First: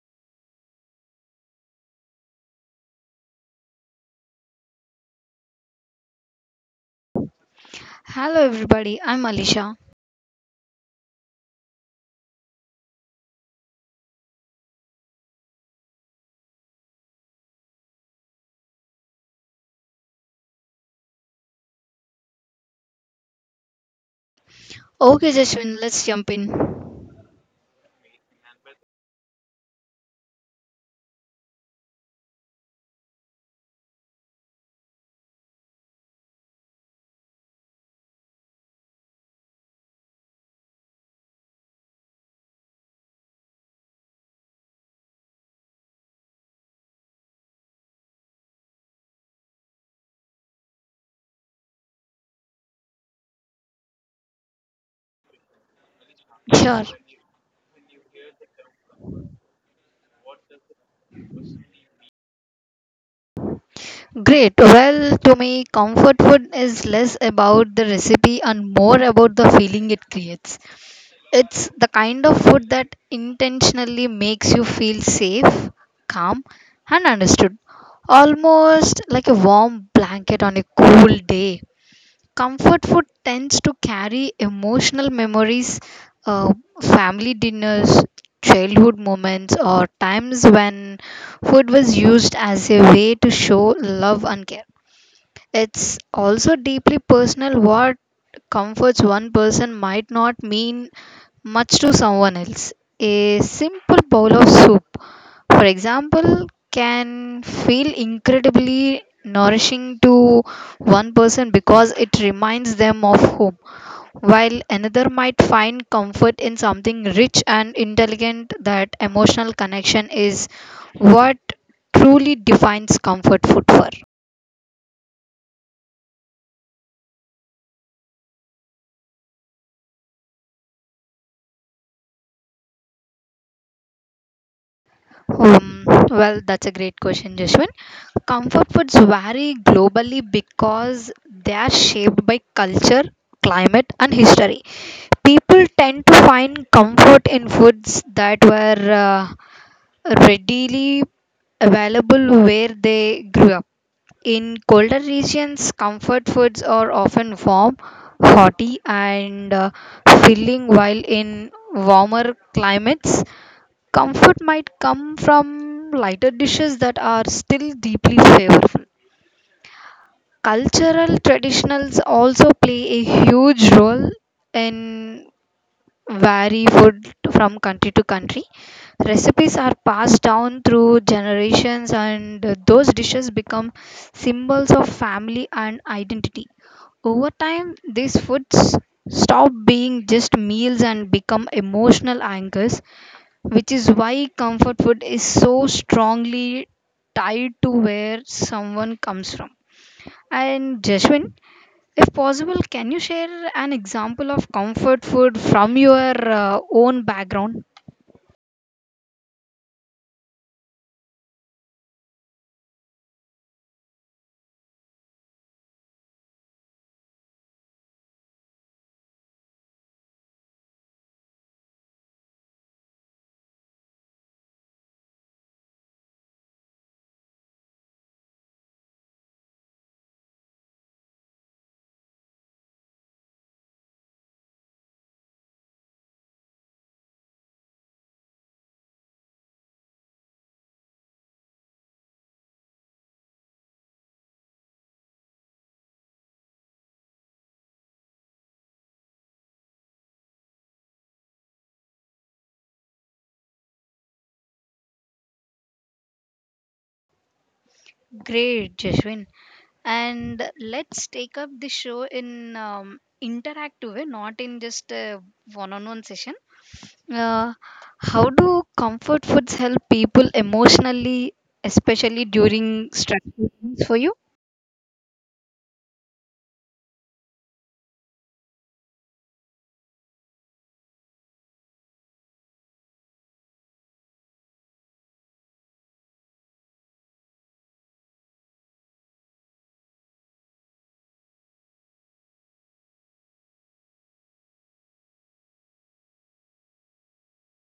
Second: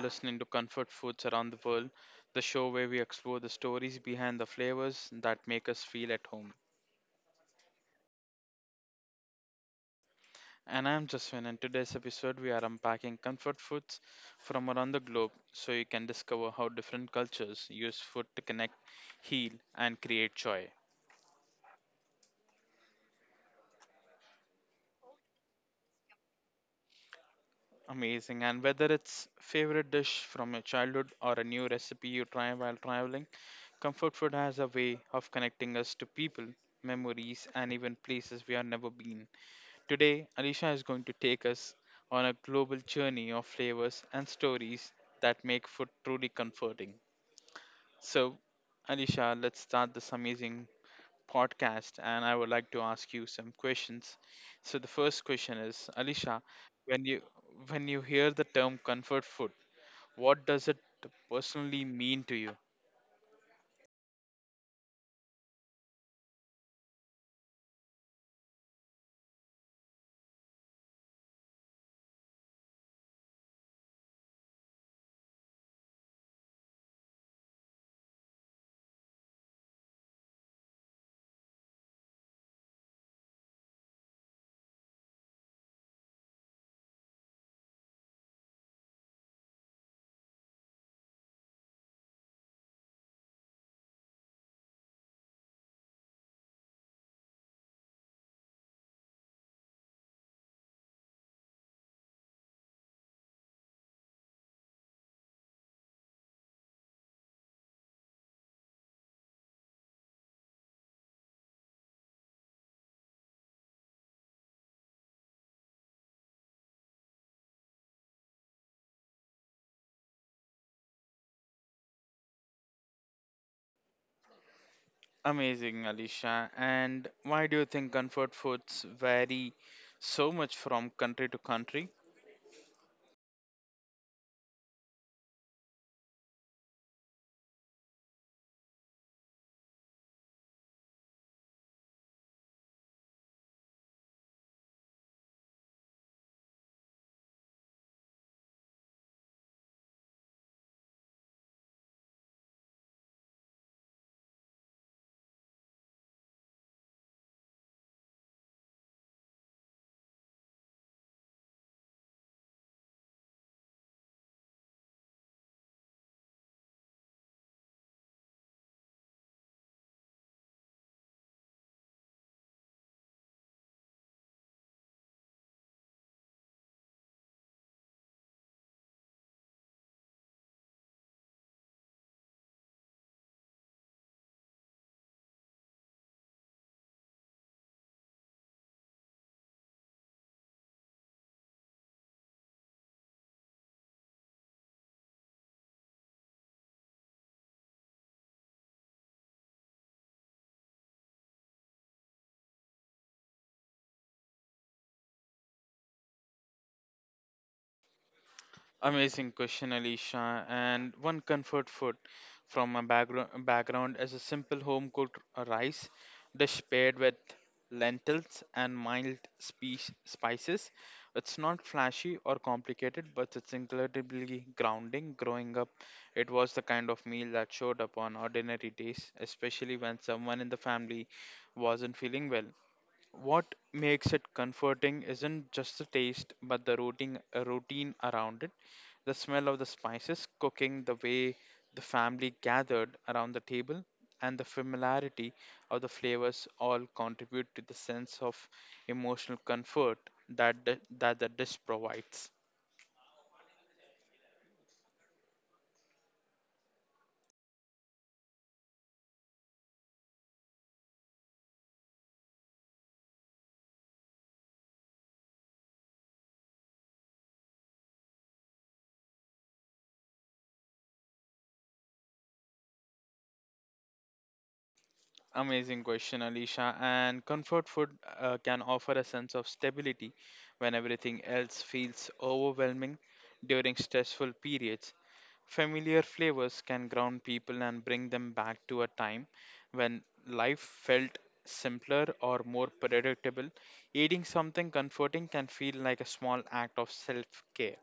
listening to Comfort Foods Around the World, the show where we explore the stories behind the flavors that make us feel at home. Hello, everybody. I'm Alisha. And I'm Jaswin, and today's episode we are unpacking comfort foods from around the globe so you can discover how different cultures use food to connect, heal, and create joy. Okay, Jaswin, let's jump in. Amazing. And whether it's favorite dish from your childhood or a new recipe you try while traveling, comfort food has a way of connecting us to people, memories, and even places we have never been. Today, Alicia is going to take us on a global journey of flavors and stories that make food truly comforting. So, Alicia, let's start this amazing podcast, and I would like to ask you some questions. So the first question is, Alisha, Sure. when you when you hear the term comfort food, what does it personally mean to you? Great. Well, to me, comfort food is less about the recipe and more about the feeling it creates. It's the kind of food that intentionally makes you feel safe, calm, and understood. Almost like a warm blanket on a cool day. Comfort food tends to carry emotional memories, uh, family dinners, childhood moments, or times when food was used as a way to show love and care. It's also deeply personal what comforts one person might not mean much to someone else. A simple bowl of soup, for example, can feel incredibly nourishing to one person because it reminds them of home, while another might find comfort in something rich and intelligent. That emotional connection is what truly defines comfort food for. Amazing, Alisha. And why do you think comfort foods vary so much from country to country? Um, well, that's a great question, Jashwin. Comfort foods vary globally because they are shaped by culture, climate, and history. People tend to find comfort in foods that were readily available where they grew up. In colder regions, comfort foods are often warm, hearty, and filling, while in warmer climates, comfort might come from lighter dishes that are still deeply flavorful. Cultural traditionals also play a huge role in vary food from country to country. Recipes are passed down through generations and those dishes become symbols of family and identity. Over time, these foods stop being just meals and become emotional anchors, which is why comfort food is so strongly tied to where someone comes from. And Jashwin, if possible, can you share an example of comfort food from your own background? Amazing question, Alicia. And one comfort food from my background is a simple home cooked rice dish paired with lentils and mild spices. It's not flashy or complicated, but it's incredibly grounding. Growing up, it was the kind of meal that showed up on ordinary days, especially when someone in the family wasn't feeling well. What makes it comforting isn't just the taste, but the routine around it. The smell of the spices cooking, the way the family gathered around the table, and the familiarity of the flavors all contribute to the sense of emotional comfort that the dish provides. Great, Jashwin. And let's take up the show in interactive way, not in just a one-on-one session. Uh, how do comfort foods help people emotionally, especially during stressful times for you? Amazing question, Alicia. And comfort food can offer a sense of stability when everything else feels overwhelming during stressful periods. Familiar flavors can ground people and bring them back to a time when life felt simpler or more predictable. Eating something comforting can feel like a small act of self care.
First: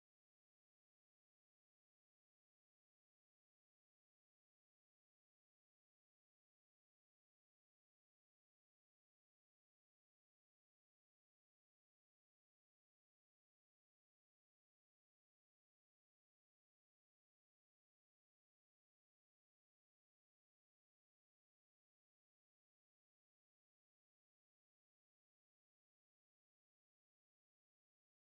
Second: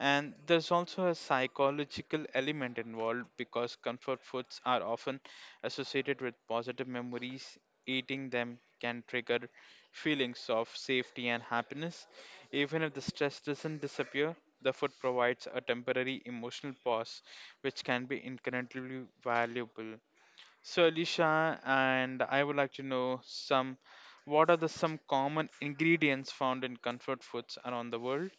And there's also a psychological element involved because comfort foods are often associated with positive memories. Eating them can trigger feelings of safety and happiness. Even if the stress doesn't disappear, the food provides a temporary emotional pause, which can be incredibly valuable. So, Alicia, and I would like to know some what are the some common ingredients found in comfort foods around the world?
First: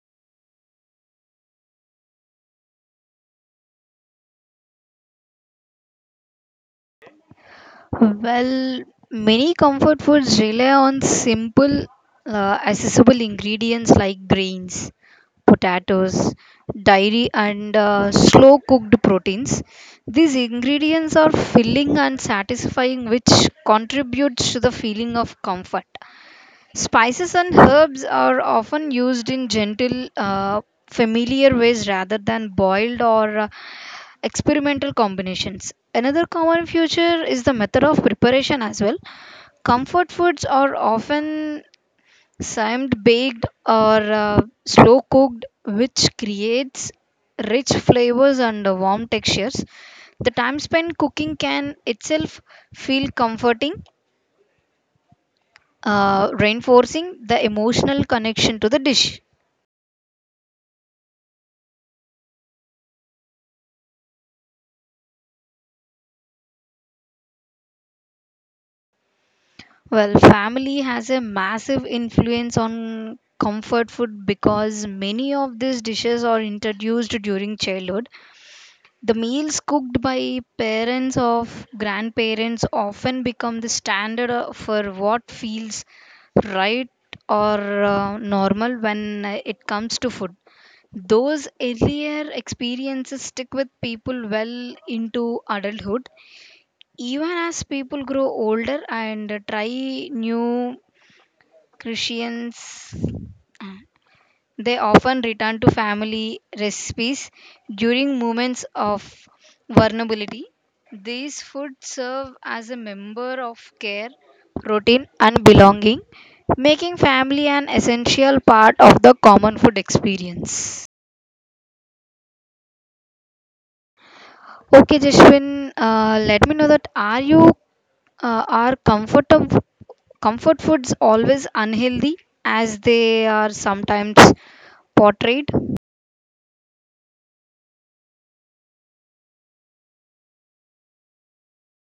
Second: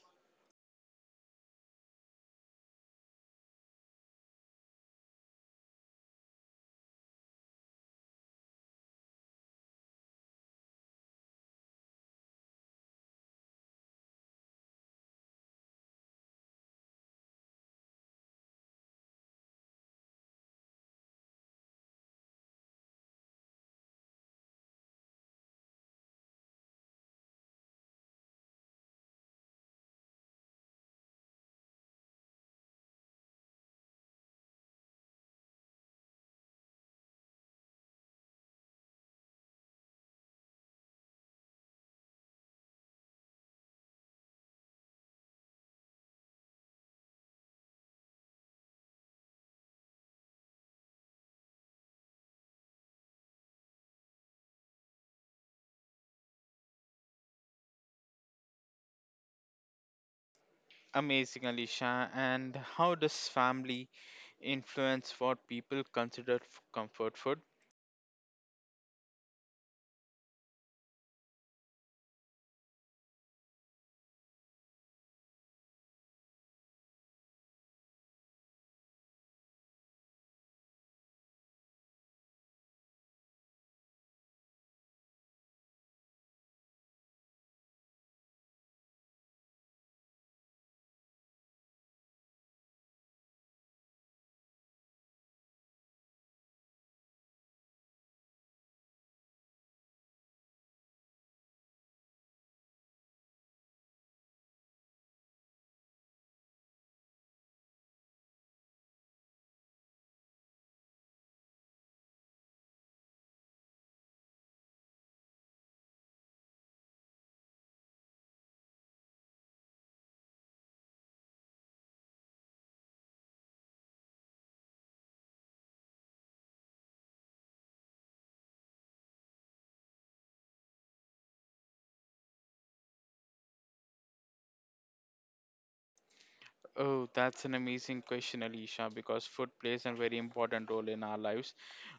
Well, many comfort foods rely on simple, accessible ingredients like grains, potatoes, dairy, and slow cooked proteins. These ingredients are filling and satisfying, which contributes to the feeling of comfort. Spices and herbs are often used in gentle, familiar ways rather than boiled or experimental combinations. Another common feature is the method of preparation as well. Comfort foods are often simmed baked or slow cooked, which creates rich flavors and warm textures. The time spent cooking can itself feel comforting, reinforcing the emotional connection to the dish. Amazing, Alicia. And how does family influence what people consider comfort food? Well, family has a massive influence on comfort food because many of these dishes are introduced during childhood. The meals cooked by parents or grandparents often become the standard for what feels right or normal when it comes to food. Those earlier experiences stick with people well into adulthood, even as people grow older and try new Christians, uh, they often return to family recipes during moments of vulnerability. These foods serve as a member of care, routine, and belonging, making family an essential part of the common food experience. Okay, Jashwin, let me know that are you are comfort foods always unhealthy as they are sometimes portrayed? Oh, that's an amazing question, Alicia, because food plays a very important role in our lives.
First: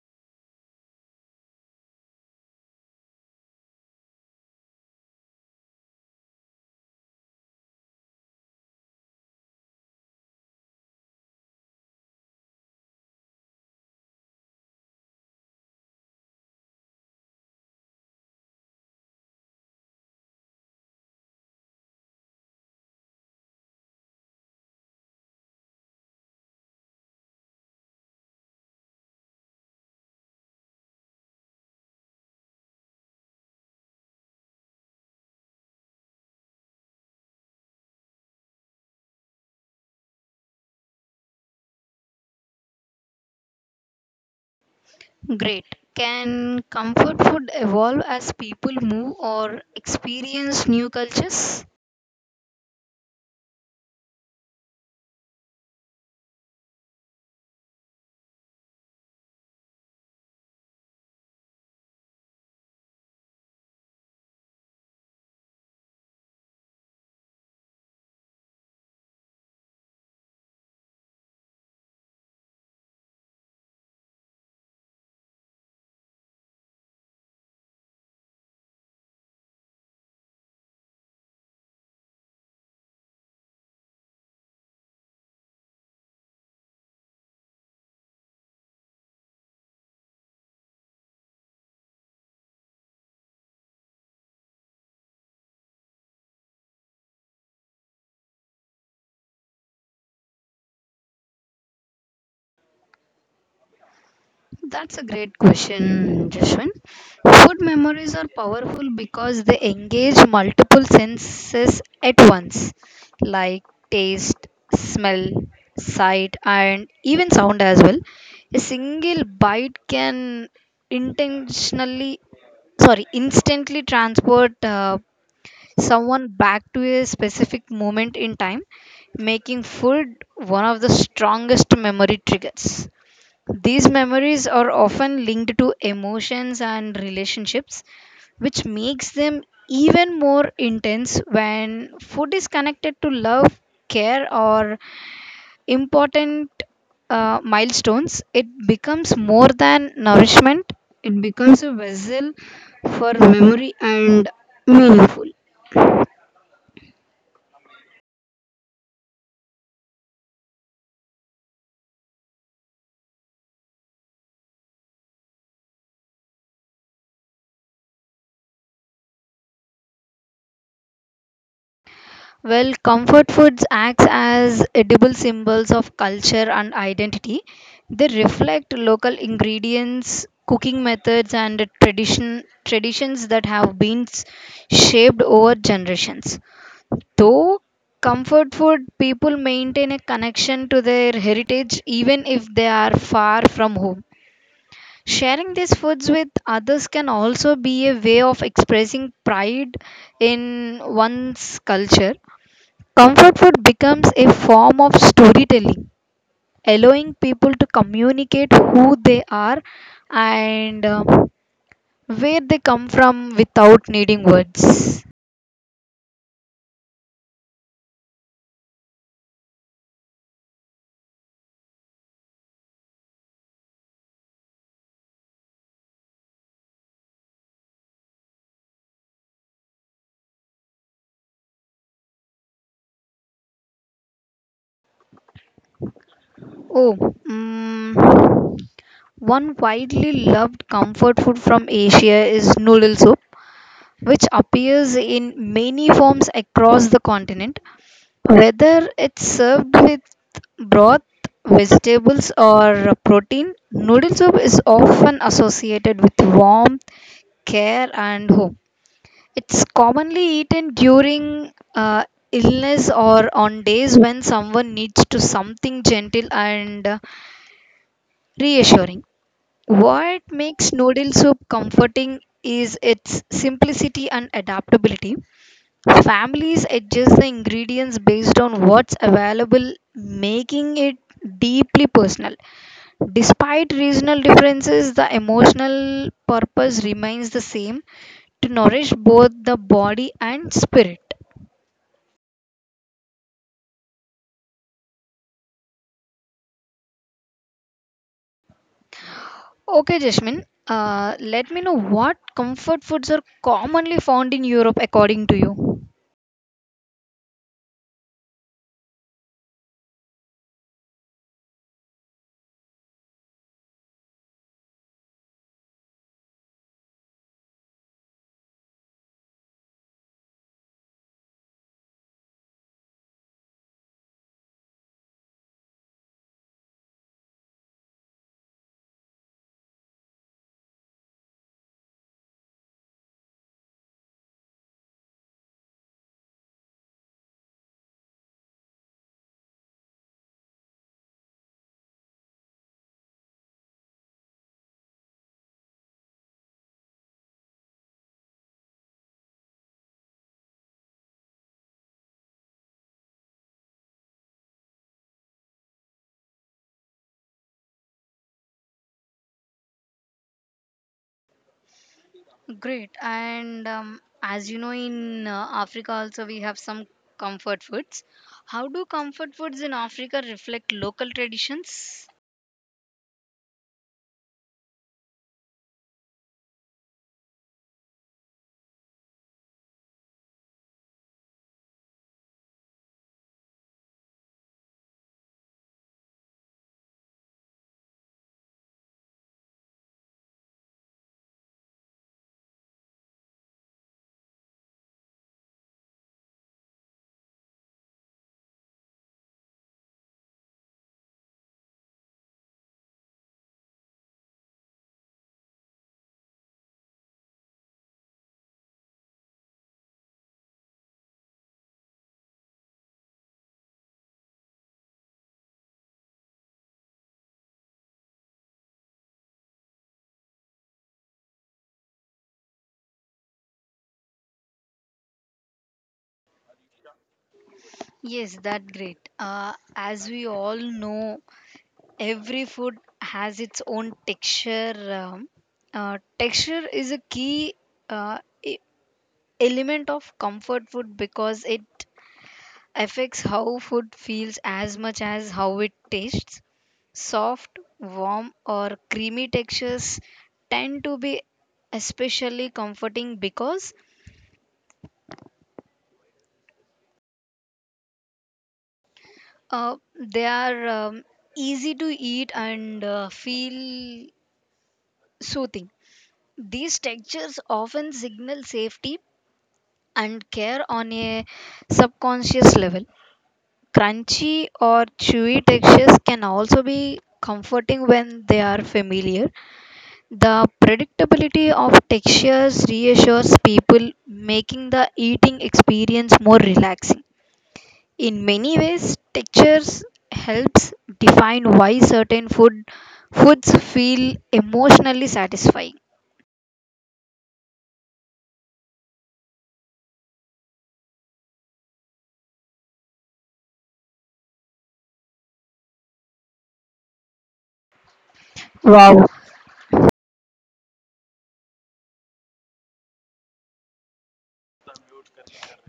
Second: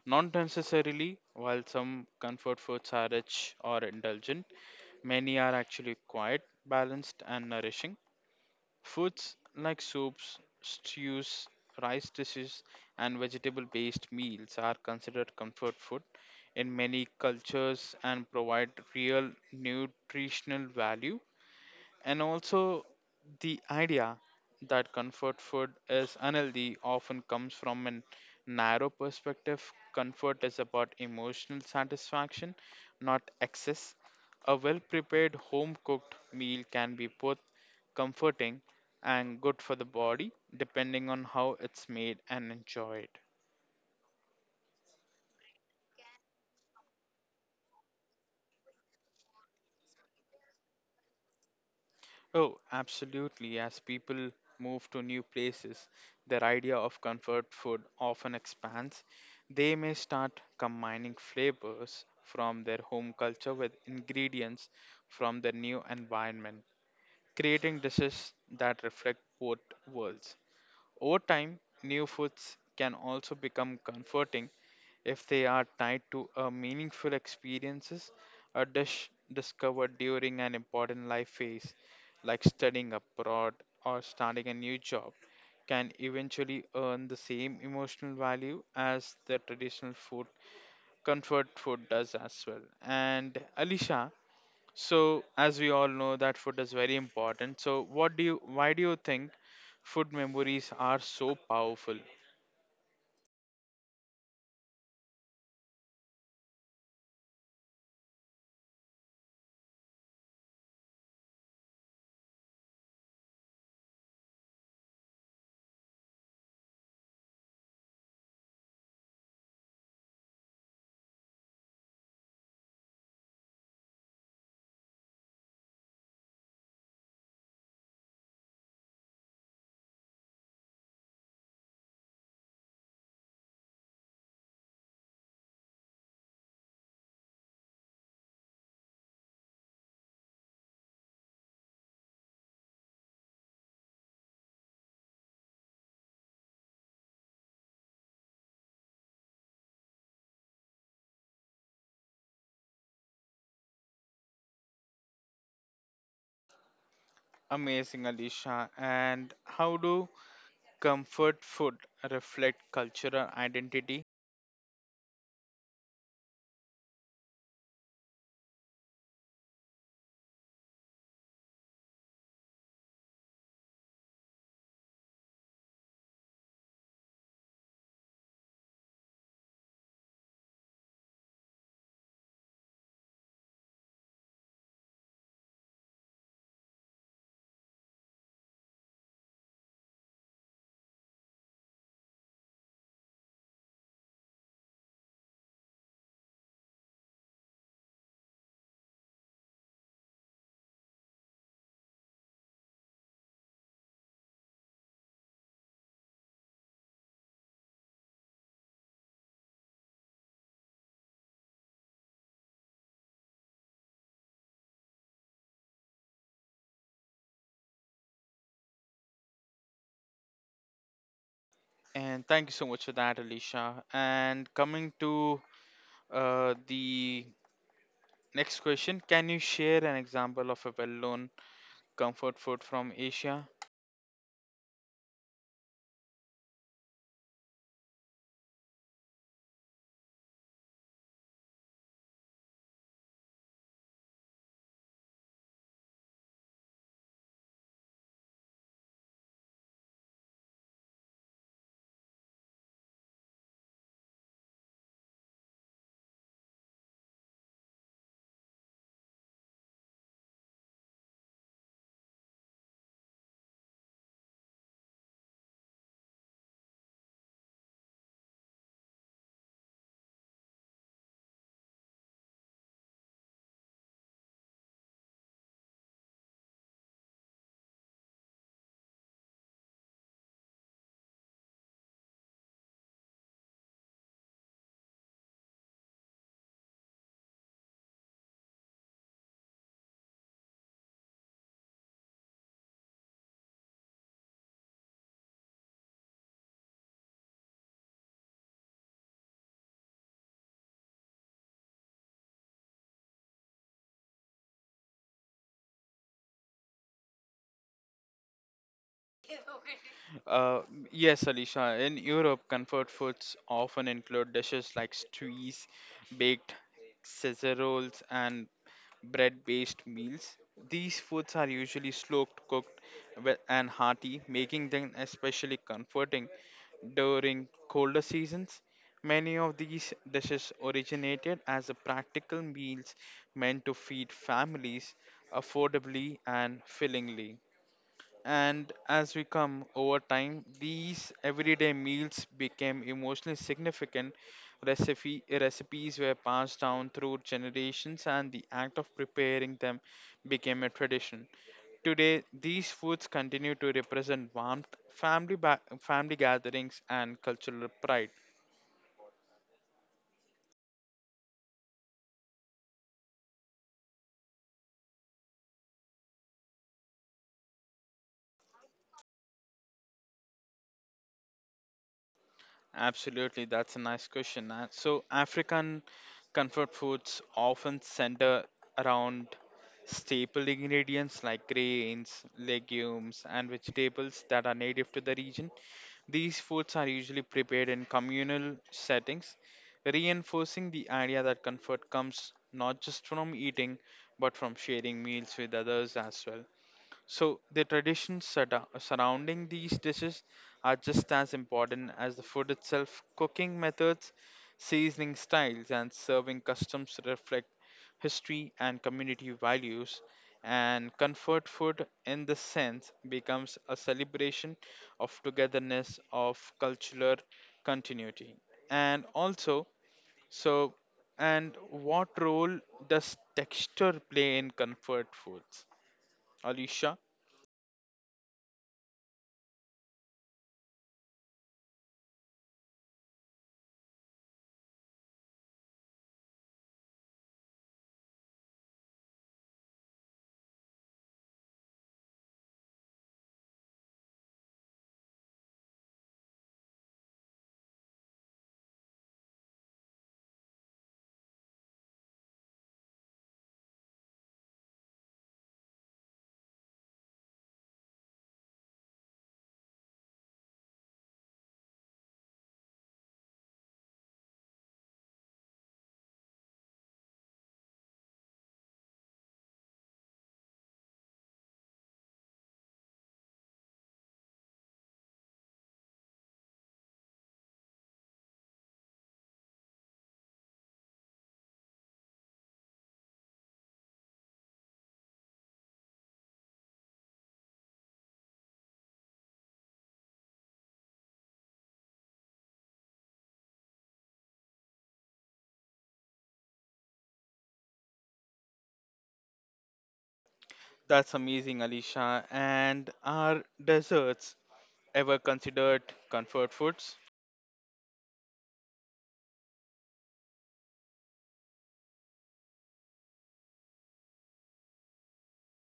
Not necessarily, while some comfort foods are rich or indulgent, many are actually quiet, balanced, and nourishing. Foods like soups, stews, rice dishes, and vegetable based meals are considered comfort food in many cultures and provide real nutritional value and also, the idea that comfort food is unhealthy often comes from a narrow perspective. Comfort is about emotional satisfaction, not excess. A well prepared home cooked meal can be both comforting and good for the body, depending on how it's made and enjoyed. Great. Can comfort food evolve as people move or experience new cultures? Oh, absolutely. As people move to new places, their idea of comfort food often expands. They may start combining flavors from their home culture with ingredients from their new environment, creating dishes that reflect both worlds. Over time, new foods can also become comforting if they are tied to a meaningful experiences a dish discovered during an important life phase like studying abroad or starting a new job can eventually earn the same emotional value as the traditional food comfort food does as well. And Alisha, so as we all know that food is very important, so what do you why do you think food memories are so powerful? That's a great question, Jashwin. Food memories are powerful because they engage multiple senses at once, like taste, smell, sight, and even sound as well. A single bite can intentionally sorry instantly transport someone back to a specific moment in time, making food one of the strongest memory triggers. These memories are often linked to emotions and relationships, which makes them even more intense when food is connected to love, care, or important milestones. It becomes more than nourishment, it becomes a vessel for memory and meaningful. Amazing, Alisha. And how do comfort food reflect cultural identity? Well, comfort foods acts as edible symbols of culture and identity. They reflect local ingredients, cooking methods, and traditions that have been shaped over generations. Though comfort food people maintain a connection to their heritage even if they are far from home. Sharing these foods with others can also be a way of expressing pride in one's culture. Comfort food becomes a form of storytelling, allowing people to communicate who they are and where they come from without needing words. And thank you so much for that, Alicia. And coming to the next question, can you share an example of a well-known comfort food from Asia? Oh, mm, one widely loved comfort food from Asia is noodle soup, which appears in many forms across the continent. Whether it's served with broth, vegetables, or protein, noodle soup is often associated with warmth, care, and home. It's commonly eaten during illness or on days when someone needs to something gentle and reassuring. What makes noodle soup comforting is its simplicity and adaptability. Families adjust the ingredients based on what's available, making it deeply personal. Despite regional differences, the emotional purpose remains the same to nourish both the body and spirit. Okay, Jasmine, let me know what comfort foods are commonly found in Europe according to you. Uh, yes, Alisha. In Europe, comfort foods often include dishes like stews, baked casseroles, and bread-based meals. These foods are usually slow cooked and hearty, making them especially comforting during colder seasons. Many of these dishes originated as a practical meals meant to feed families affordably and fillingly. And as we come over time, these everyday meals became emotionally significant. Recipes were passed down through generations, and the act of preparing them became a tradition. Today, these foods continue to represent warmth, family, family gatherings, and cultural pride. Great. And as you know, in Africa also we have some comfort foods. How do comfort foods in Africa reflect local traditions? Absolutely, that's a nice question. So, African comfort foods often center around staple ingredients like grains, legumes, and vegetables that are native to the region. These foods are usually prepared in communal settings, reinforcing the idea that comfort comes not just from eating but from sharing meals with others as well. So the traditions surrounding these dishes are just as important as the food itself. Cooking methods, seasoning styles, and serving customs reflect history and community values. And comfort food, in this sense, becomes a celebration of togetherness, of cultural continuity. And also, so, and what role does texture play in comfort foods? Alicia? Yes, that great. As we all know, every food has its own texture. Um, texture is a key uh, e- element of comfort food because it affects how food feels as much as how it tastes. Soft, warm, or creamy textures tend to be especially comforting because they are easy to eat and feel soothing. These textures often signal safety and care on a subconscious level. Crunchy or chewy textures can also be comforting when they are familiar. The predictability of textures reassures people, making the eating experience more relaxing. In many ways, textures helps define why certain foods feel emotionally satisfying. That's amazing, Alicia. And are desserts ever considered comfort foods? Wow.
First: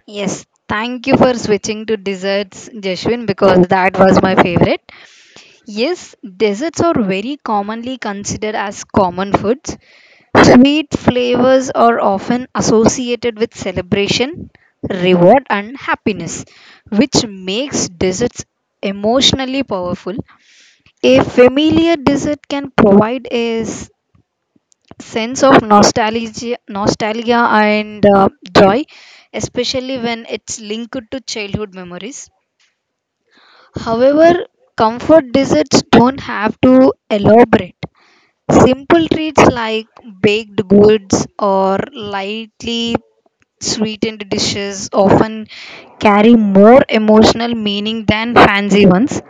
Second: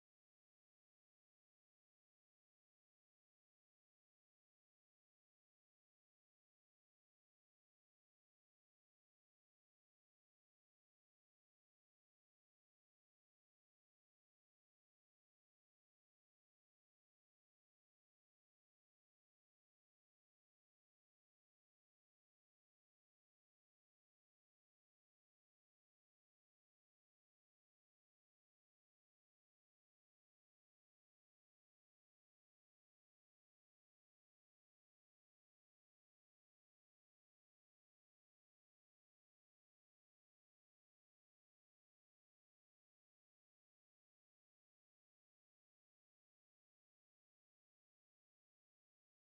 Yes, thank you for switching to desserts, Jeshwin, because that was my favorite. Yes, desserts are very commonly considered as common foods. Sweet flavors are often associated with celebration, reward, and happiness, which makes desserts emotionally powerful. A familiar dessert can provide a sense of nostalgia and joy, especially when it's linked to childhood memories. However, comfort desserts don't have to elaborate. Simple treats like baked goods or lightly sweetened dishes often carry more emotional meaning than fancy ones.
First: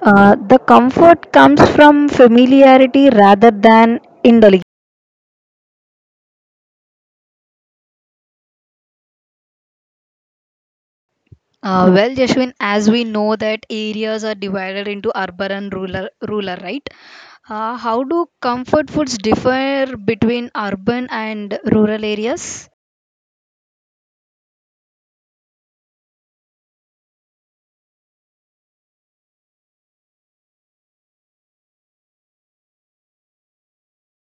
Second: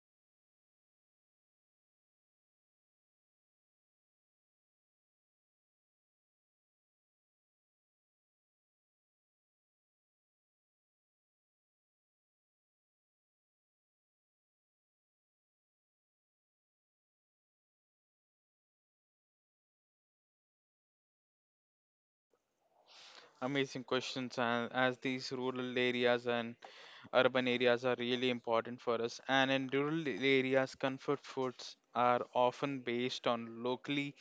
The comfort comes from familiarity rather than indulgence. Well, Jashwin, as we know that areas are divided into urban and rural, right? How do comfort foods differ between urban and rural areas? Amazing questions, and as these rural areas and urban areas are really important for us, and in rural areas, comfort foods are often based on locally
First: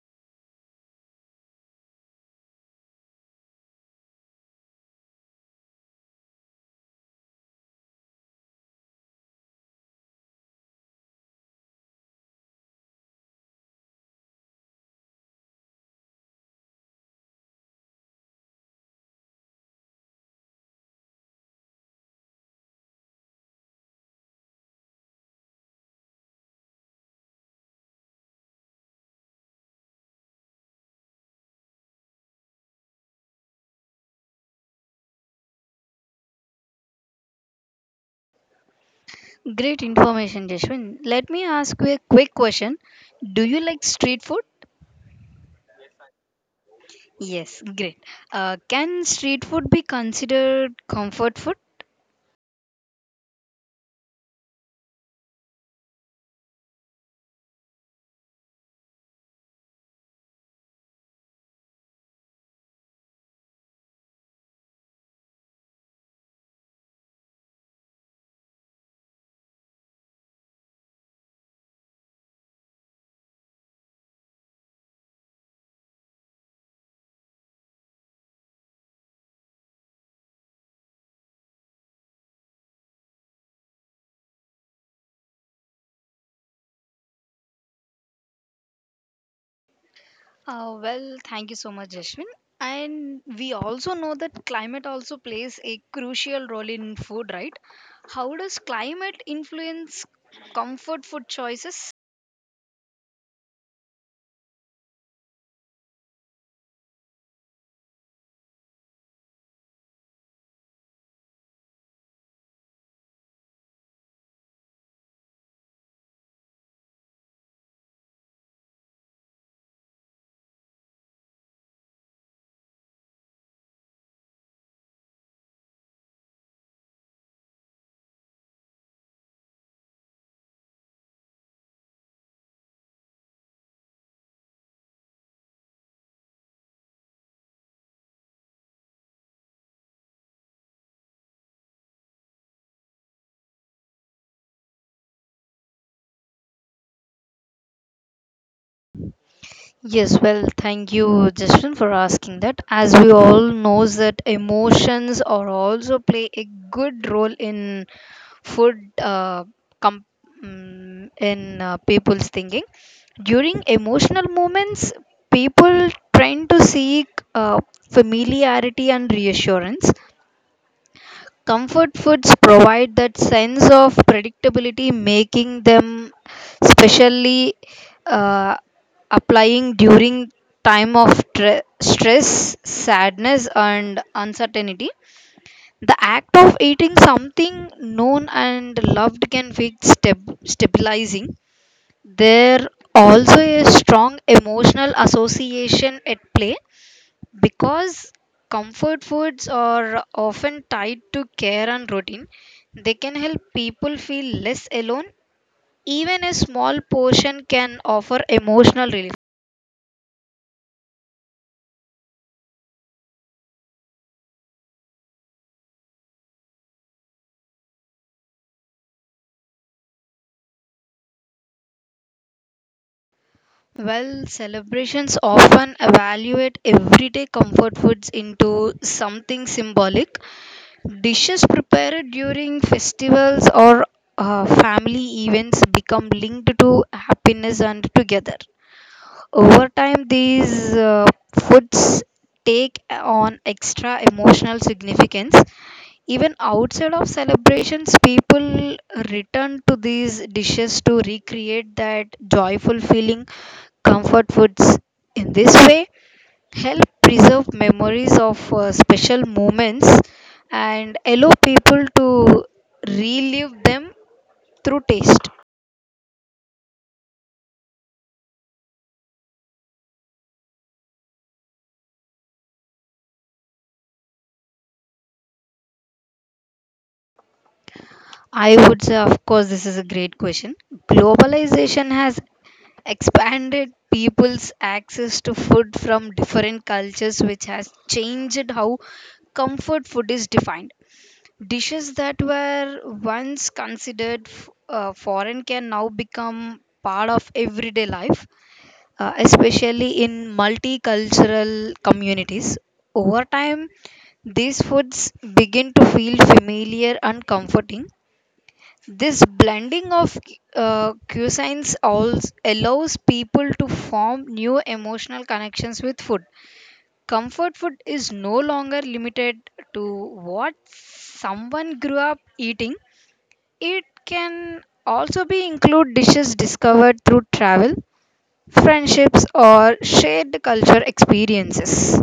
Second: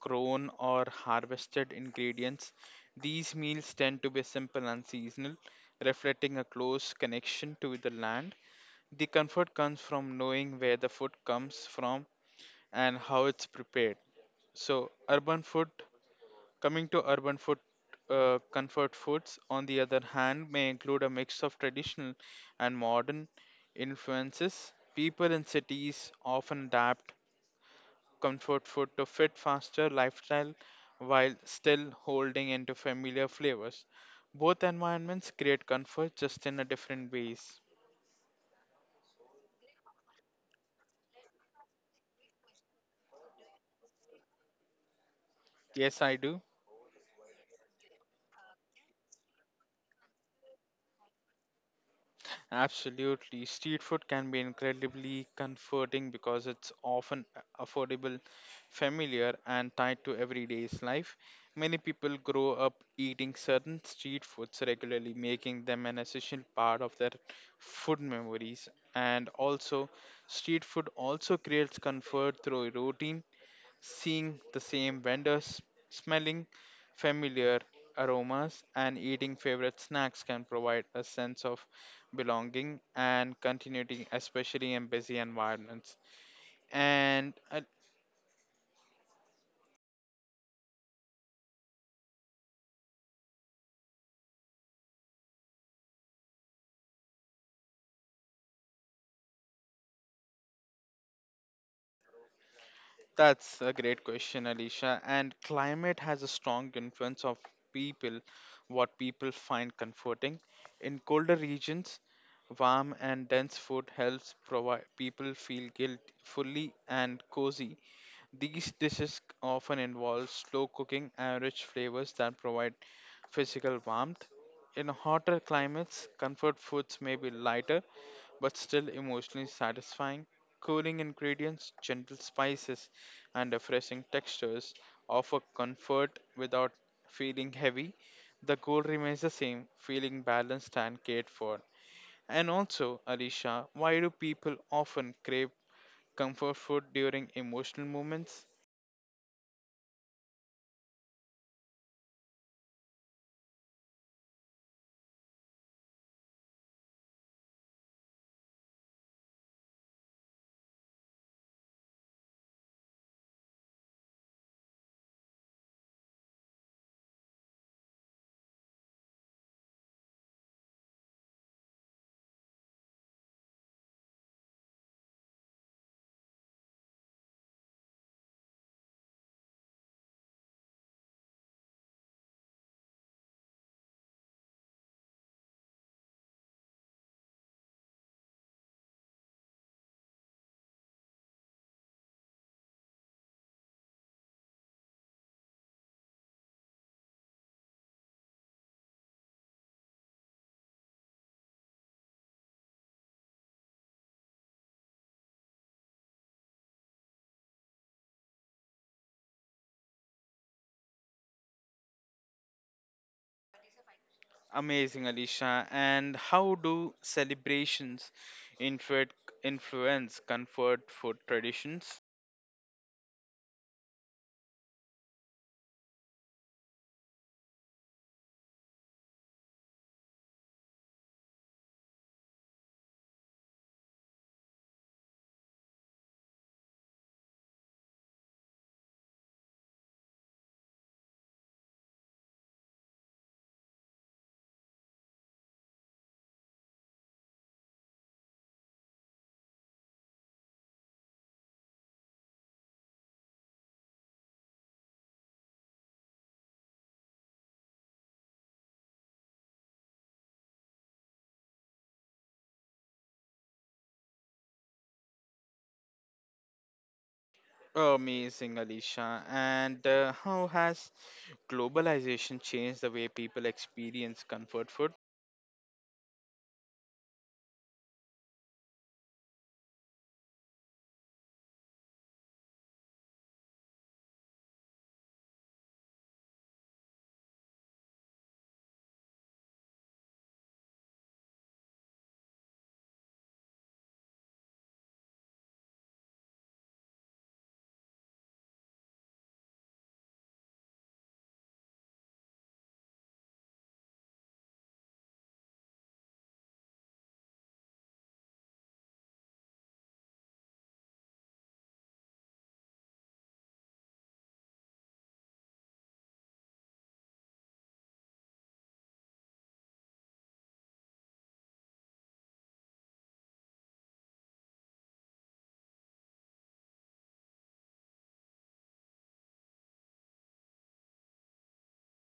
grown or harvested ingredients. These meals tend to be simple and seasonal, reflecting a close connection to the land. The comfort comes from knowing where the food comes from and how it's prepared. So, urban food coming to urban food, comfort foods, on the other hand, may include a mix of traditional and modern influences. People in cities often adapt comfort food to fit faster lifestyle while still holding into familiar flavors. Both environments create comfort just in a different ways. Great information, Jeshwin. Let me ask you a quick question. Do you like street food? Yes, I do. Yes, great. Can street food be considered comfort food? Absolutely. Street food can be incredibly comforting because it's often affordable, familiar, and tied to everyday's life. Many people grow up eating certain street foods regularly, making them an essential part of their food memories. And also, street food also creates comfort through routine seeing the same vendors, smelling familiar aromas, and eating favorite snacks can provide a sense of belonging and continuity, especially in busy environments. And Well, thank you so much, Jashwin. And we also know that climate also plays a crucial role in food, right? How does climate influence comfort food choices? That's a great question, Alicia. And climate has a strong influence of people, what people find comforting. In colder regions, warm and dense food helps provide people feel guilt fully and cozy. These dishes often involve slow cooking and rich flavors that provide physical warmth. In hotter climates, comfort foods may be lighter but still emotionally satisfying. Cooling ingredients, gentle spices, and refreshing textures offer comfort without feeling heavy. The goal remains the same feeling balanced and cared for. And also, Alicia, why do people often crave comfort food during emotional moments? Yes, well, thank you, Justin, for asking that. As we all knows that emotions are also play a good role in food com- in people's thinking. During emotional moments, people tend to seek uh, familiarity and reassurance. Comfort foods provide that sense of predictability, making them specially uh, applying during time of stress, sadness, and uncertainty. The act of eating something known and loved can feel stabilizing. There also a strong emotional association at play because comfort foods are often tied to care and routine, they can help people feel less alone. Even a small portion can offer emotional relief. Amazing, Alicia. And how do celebrations influence influence comfort food traditions? Well, celebrations often evaluate everyday comfort foods into something symbolic. Dishes prepared during festivals or family events become linked to happiness and together. Over time, these foods take on extra emotional significance. Even outside of celebrations, people return to these dishes to recreate that joyful feeling. Comfort foods in this way help preserve memories of special moments and allow people to relive them through taste. Amazing, Alicia. And how has globalization changed the way people experience comfort food? I would say, of course, this is a great question. Globalization has expanded people's access to food from different cultures, which has changed how comfort food is defined. Dishes that were once considered foreign can now become part of everyday life, especially in multicultural communities. Over time, these foods begin to feel familiar and comforting. This blending of cuisines also allows people to form new emotional connections with food. Comfort food is no longer limited to what someone grew up eating. It can also be include dishes discovered through travel, friendships or shared culture experiences.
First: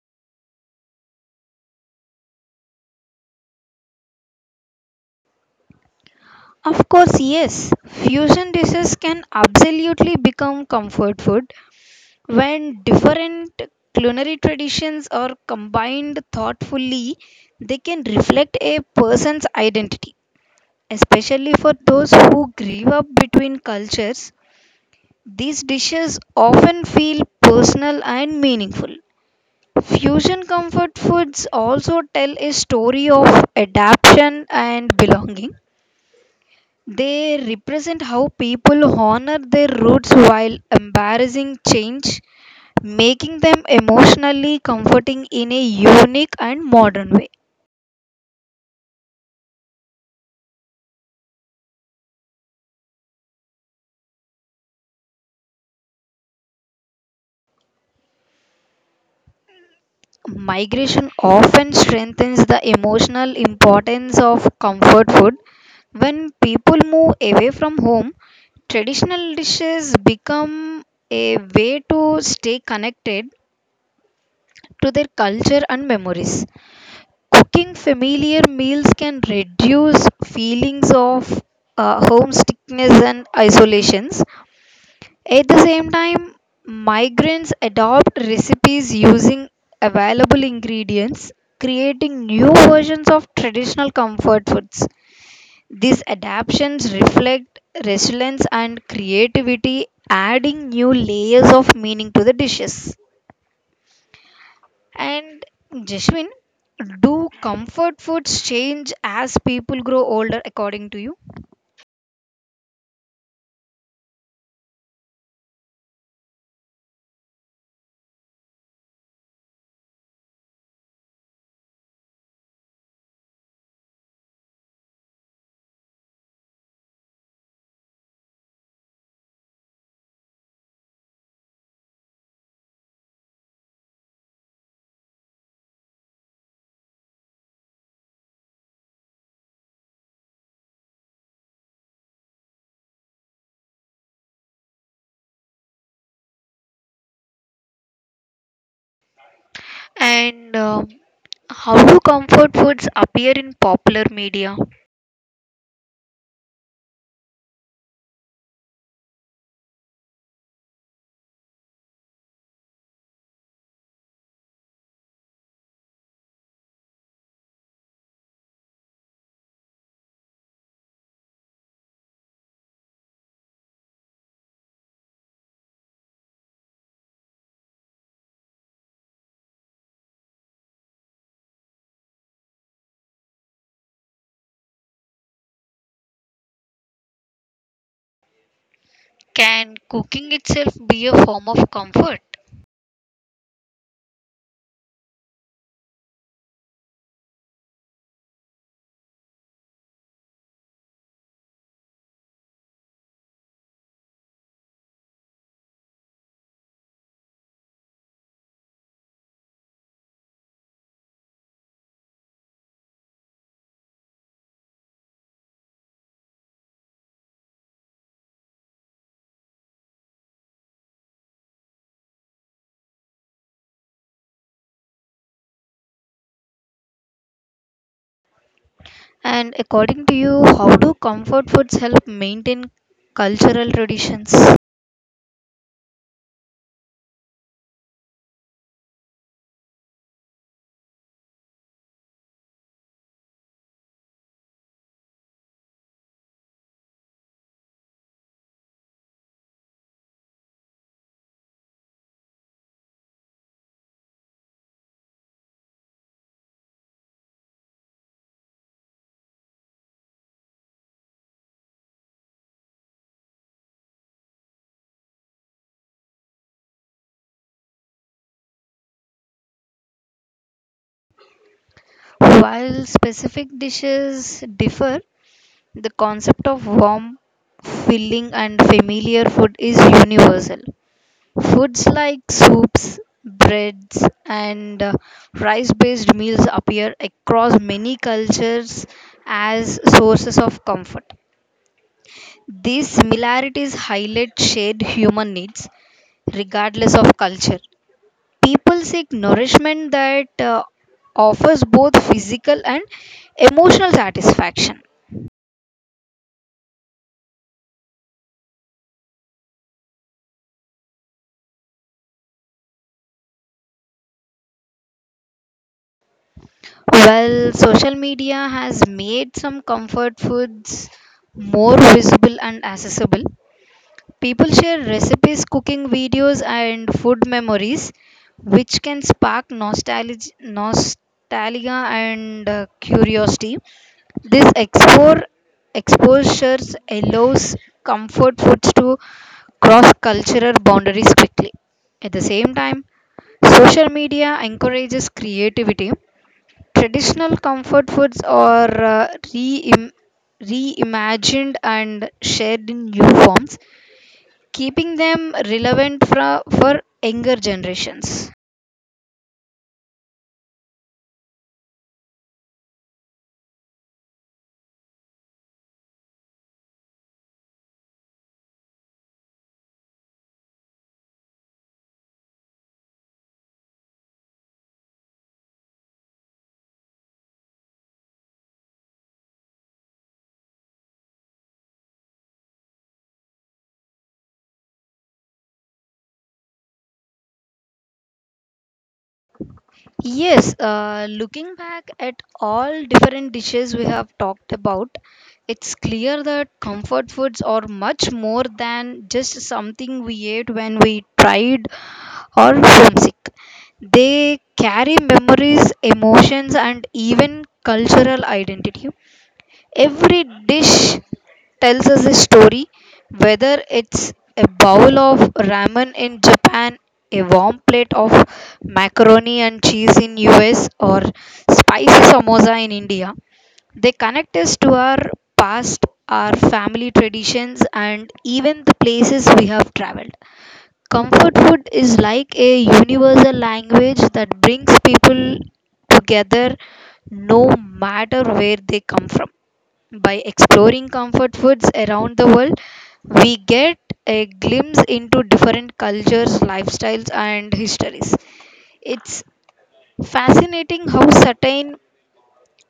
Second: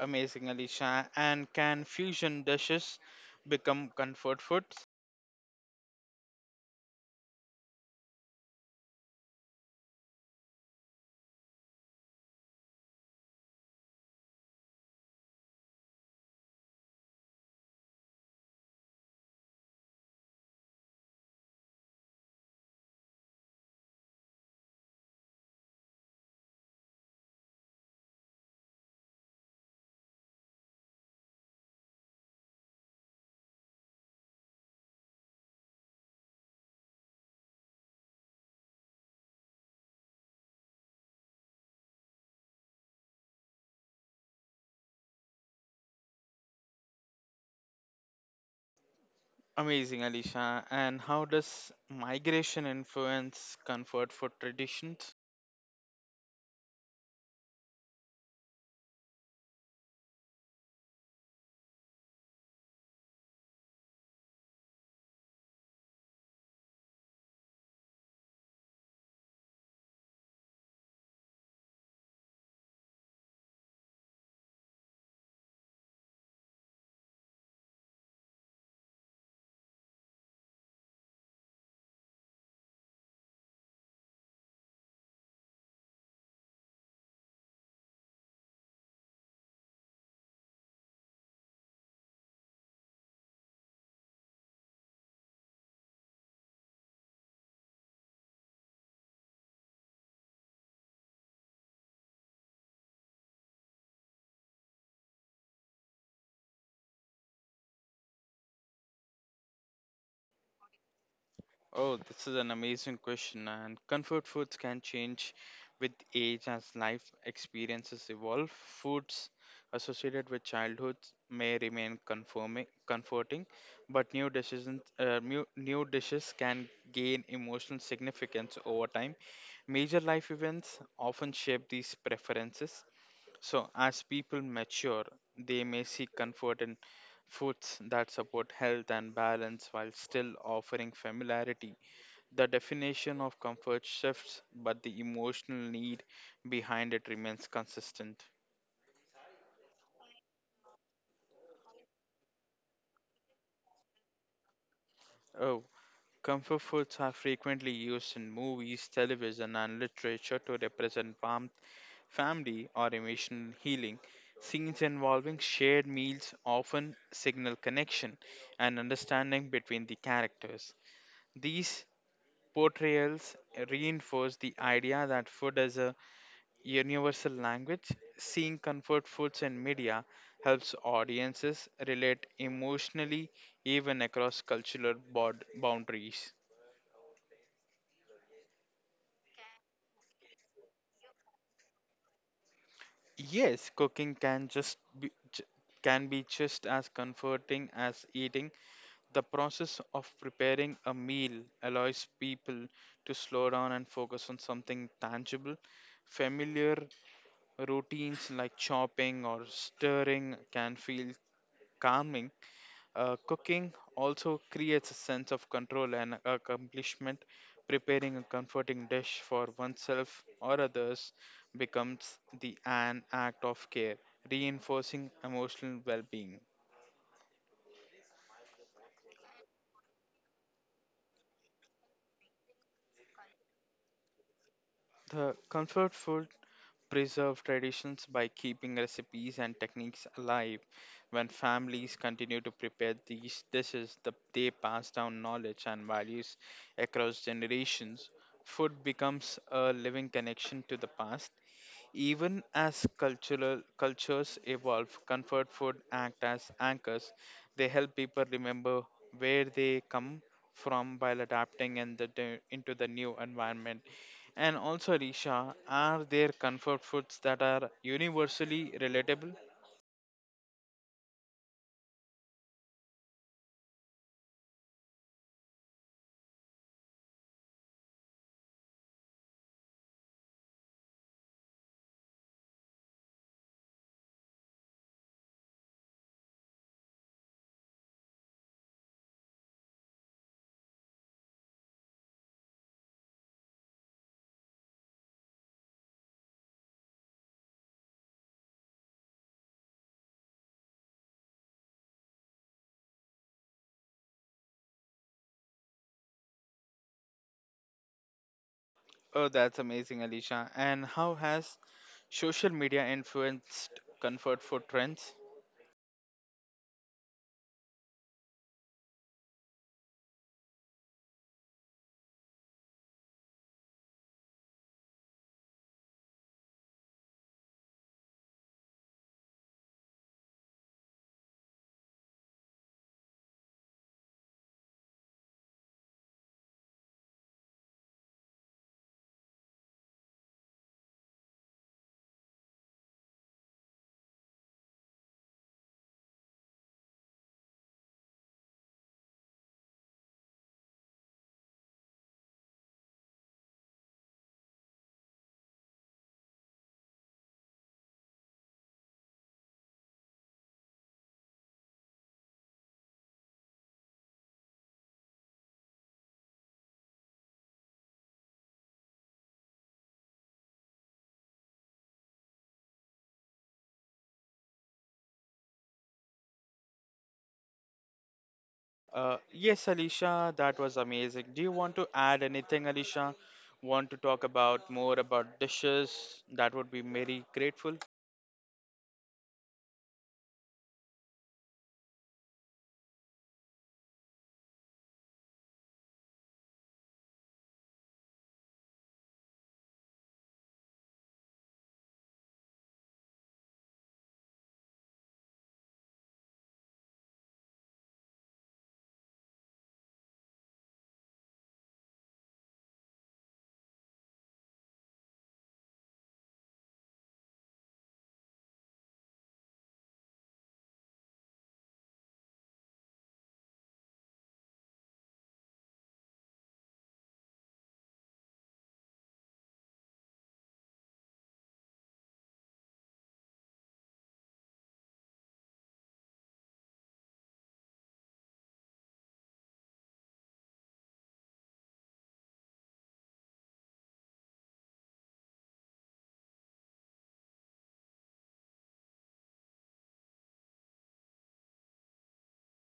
Amazing, Alicia. And can fusion dishes become comfort foods? Of course, yes. Fusion dishes can absolutely become comfort food. When different culinary traditions are combined thoughtfully, they can reflect a person's identity. Especially for those who grew up between cultures, these dishes often feel personal and meaningful. Fusion comfort foods also tell a story of adaptation and belonging. They represent how people honor their roots while embracing change, making them emotionally comforting in a unique and modern way. Amazing, Alicia. And how does migration influence comfort food traditions? Migration often strengthens the emotional importance of comfort food. When people move away from home, traditional dishes become a way to stay connected to their culture and memories. Cooking familiar meals can reduce feelings of homesickness and isolations. At the same time, migrants adopt recipes using available ingredients, creating new versions of traditional comfort foods. These adaptations reflect resilience and creativity, adding new layers of meaning to the dishes. And Jeshwin, do comfort foods change as people grow older according to you? Oh, this is an amazing question, and comfort foods can change with age as life experiences evolve. Foods associated with childhood may remain conforming, comforting, but new dishes, new dishes can gain emotional significance over time. Major life events often shape these preferences, so as people mature, they may seek comfort in foods that support health and balance while still offering familiarity the definition of comfort shifts, but the emotional need behind it remains consistent. And how do comfort foods appear in popular media? Oh, comfort foods are frequently used in movies, television, and literature to represent warmth, family, or emotional healing. Scenes involving shared meals often signal connection and understanding between the characters. These portrayals reinforce the idea that food is a universal language, seeing comfort foods in media helps audiences relate emotionally even across cultural boundaries. Can cooking itself be a form of comfort? Yes, cooking can just be, can be just as comforting as eating. The process of preparing a meal allows people to slow down and focus on something tangible. Familiar routines like chopping or stirring can feel calming. Cooking also creates a sense of control and accomplishment. Preparing a comforting dish for oneself or others becomes the an act of care, reinforcing emotional well being. And according to you, how do comfort foods help maintain cultural traditions? The comfort food preserve traditions by keeping recipes and techniques alive. When families continue to prepare these dishes, the, they pass down knowledge and values across generations. Food becomes a living connection to the past even as cultural cultures evolve, comfort food act as anchors. They help people remember where they come from while adapting in into the new environment. And also, Risha, are there comfort foods that are universally relatable? While specific dishes differ, the concept of warm, filling, and familiar food is universal. Foods like soups, breads, and rice based meals appear across many cultures as sources of comfort. These similarities highlight shared human needs, regardless of culture. People seek nourishment that offers both physical and emotional satisfaction. Oh, that's amazing, Alicia. And how has social media influenced comfort food trends? While social media has made some comfort foods more visible and accessible, people share recipes, cooking videos, and food memories, which can spark nostalgia and curiosity. This explore, exposures allows comfort foods to cross cultural boundaries quickly. At the same time, social media encourages creativity. Traditional comfort foods are re reimagined and shared in new forms, keeping them relevant for younger generations. Yes, Alicia, that was amazing. Do you want to add anything, Alicia? Want to talk about more about dishes? That would be very grateful. Yes, looking back at all different dishes we have talked about, it's clear that comfort foods are much more than just something we ate when we tried or homesick. They carry memories, emotions, and even cultural identity. Every dish tells us a story, whether it's a bowl of ramen in Japan, a warm plate of macaroni and cheese in US, or spicy samosa in India. They connect us to our past, our family traditions, and even the places we have traveled. Comfort food is like a universal language that brings people together no matter where they come from. By exploring comfort foods around the world, we get a glimpse into different cultures, lifestyles, and histories. It's fascinating how certain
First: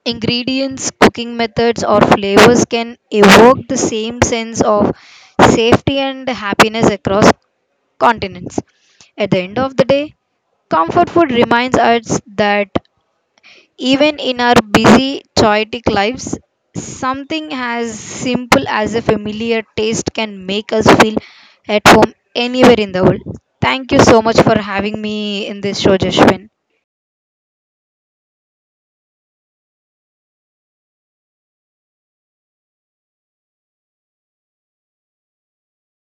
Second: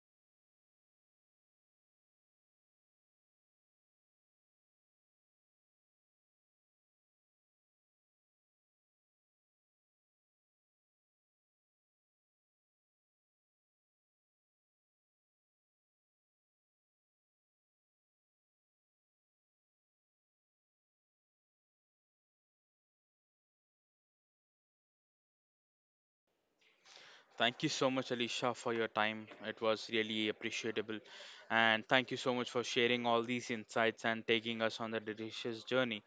ingredients, cooking methods, or flavors can evoke the same sense of safety and happiness across continents. At the end of the day, comfort food reminds us that even in our busy, chaotic lives, something as simple as a familiar taste can make us feel at home anywhere in the world. Thank you so much for having me in this show, Jashwin. Thank you so much, Alicia, for your time. It was really appreciable. And thank you so much for sharing all these insights and taking us on the delicious journey.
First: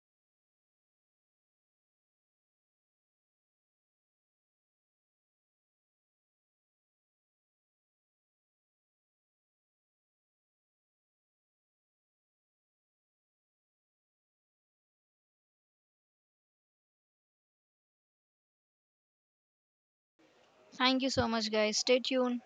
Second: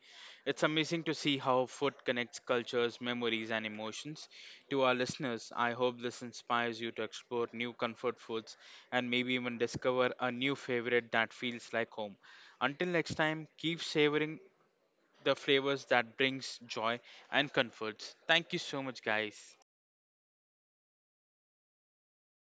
It's amazing to see how food connects cultures, memories, and emotions. To our listeners, I hope this inspires you to explore new comfort foods and maybe even discover a new favorite that feels like home. Until next time, keep savoring the flavors that brings joy and comforts. Thank you so much, guys. Thank you so much, guys. Stay tuned.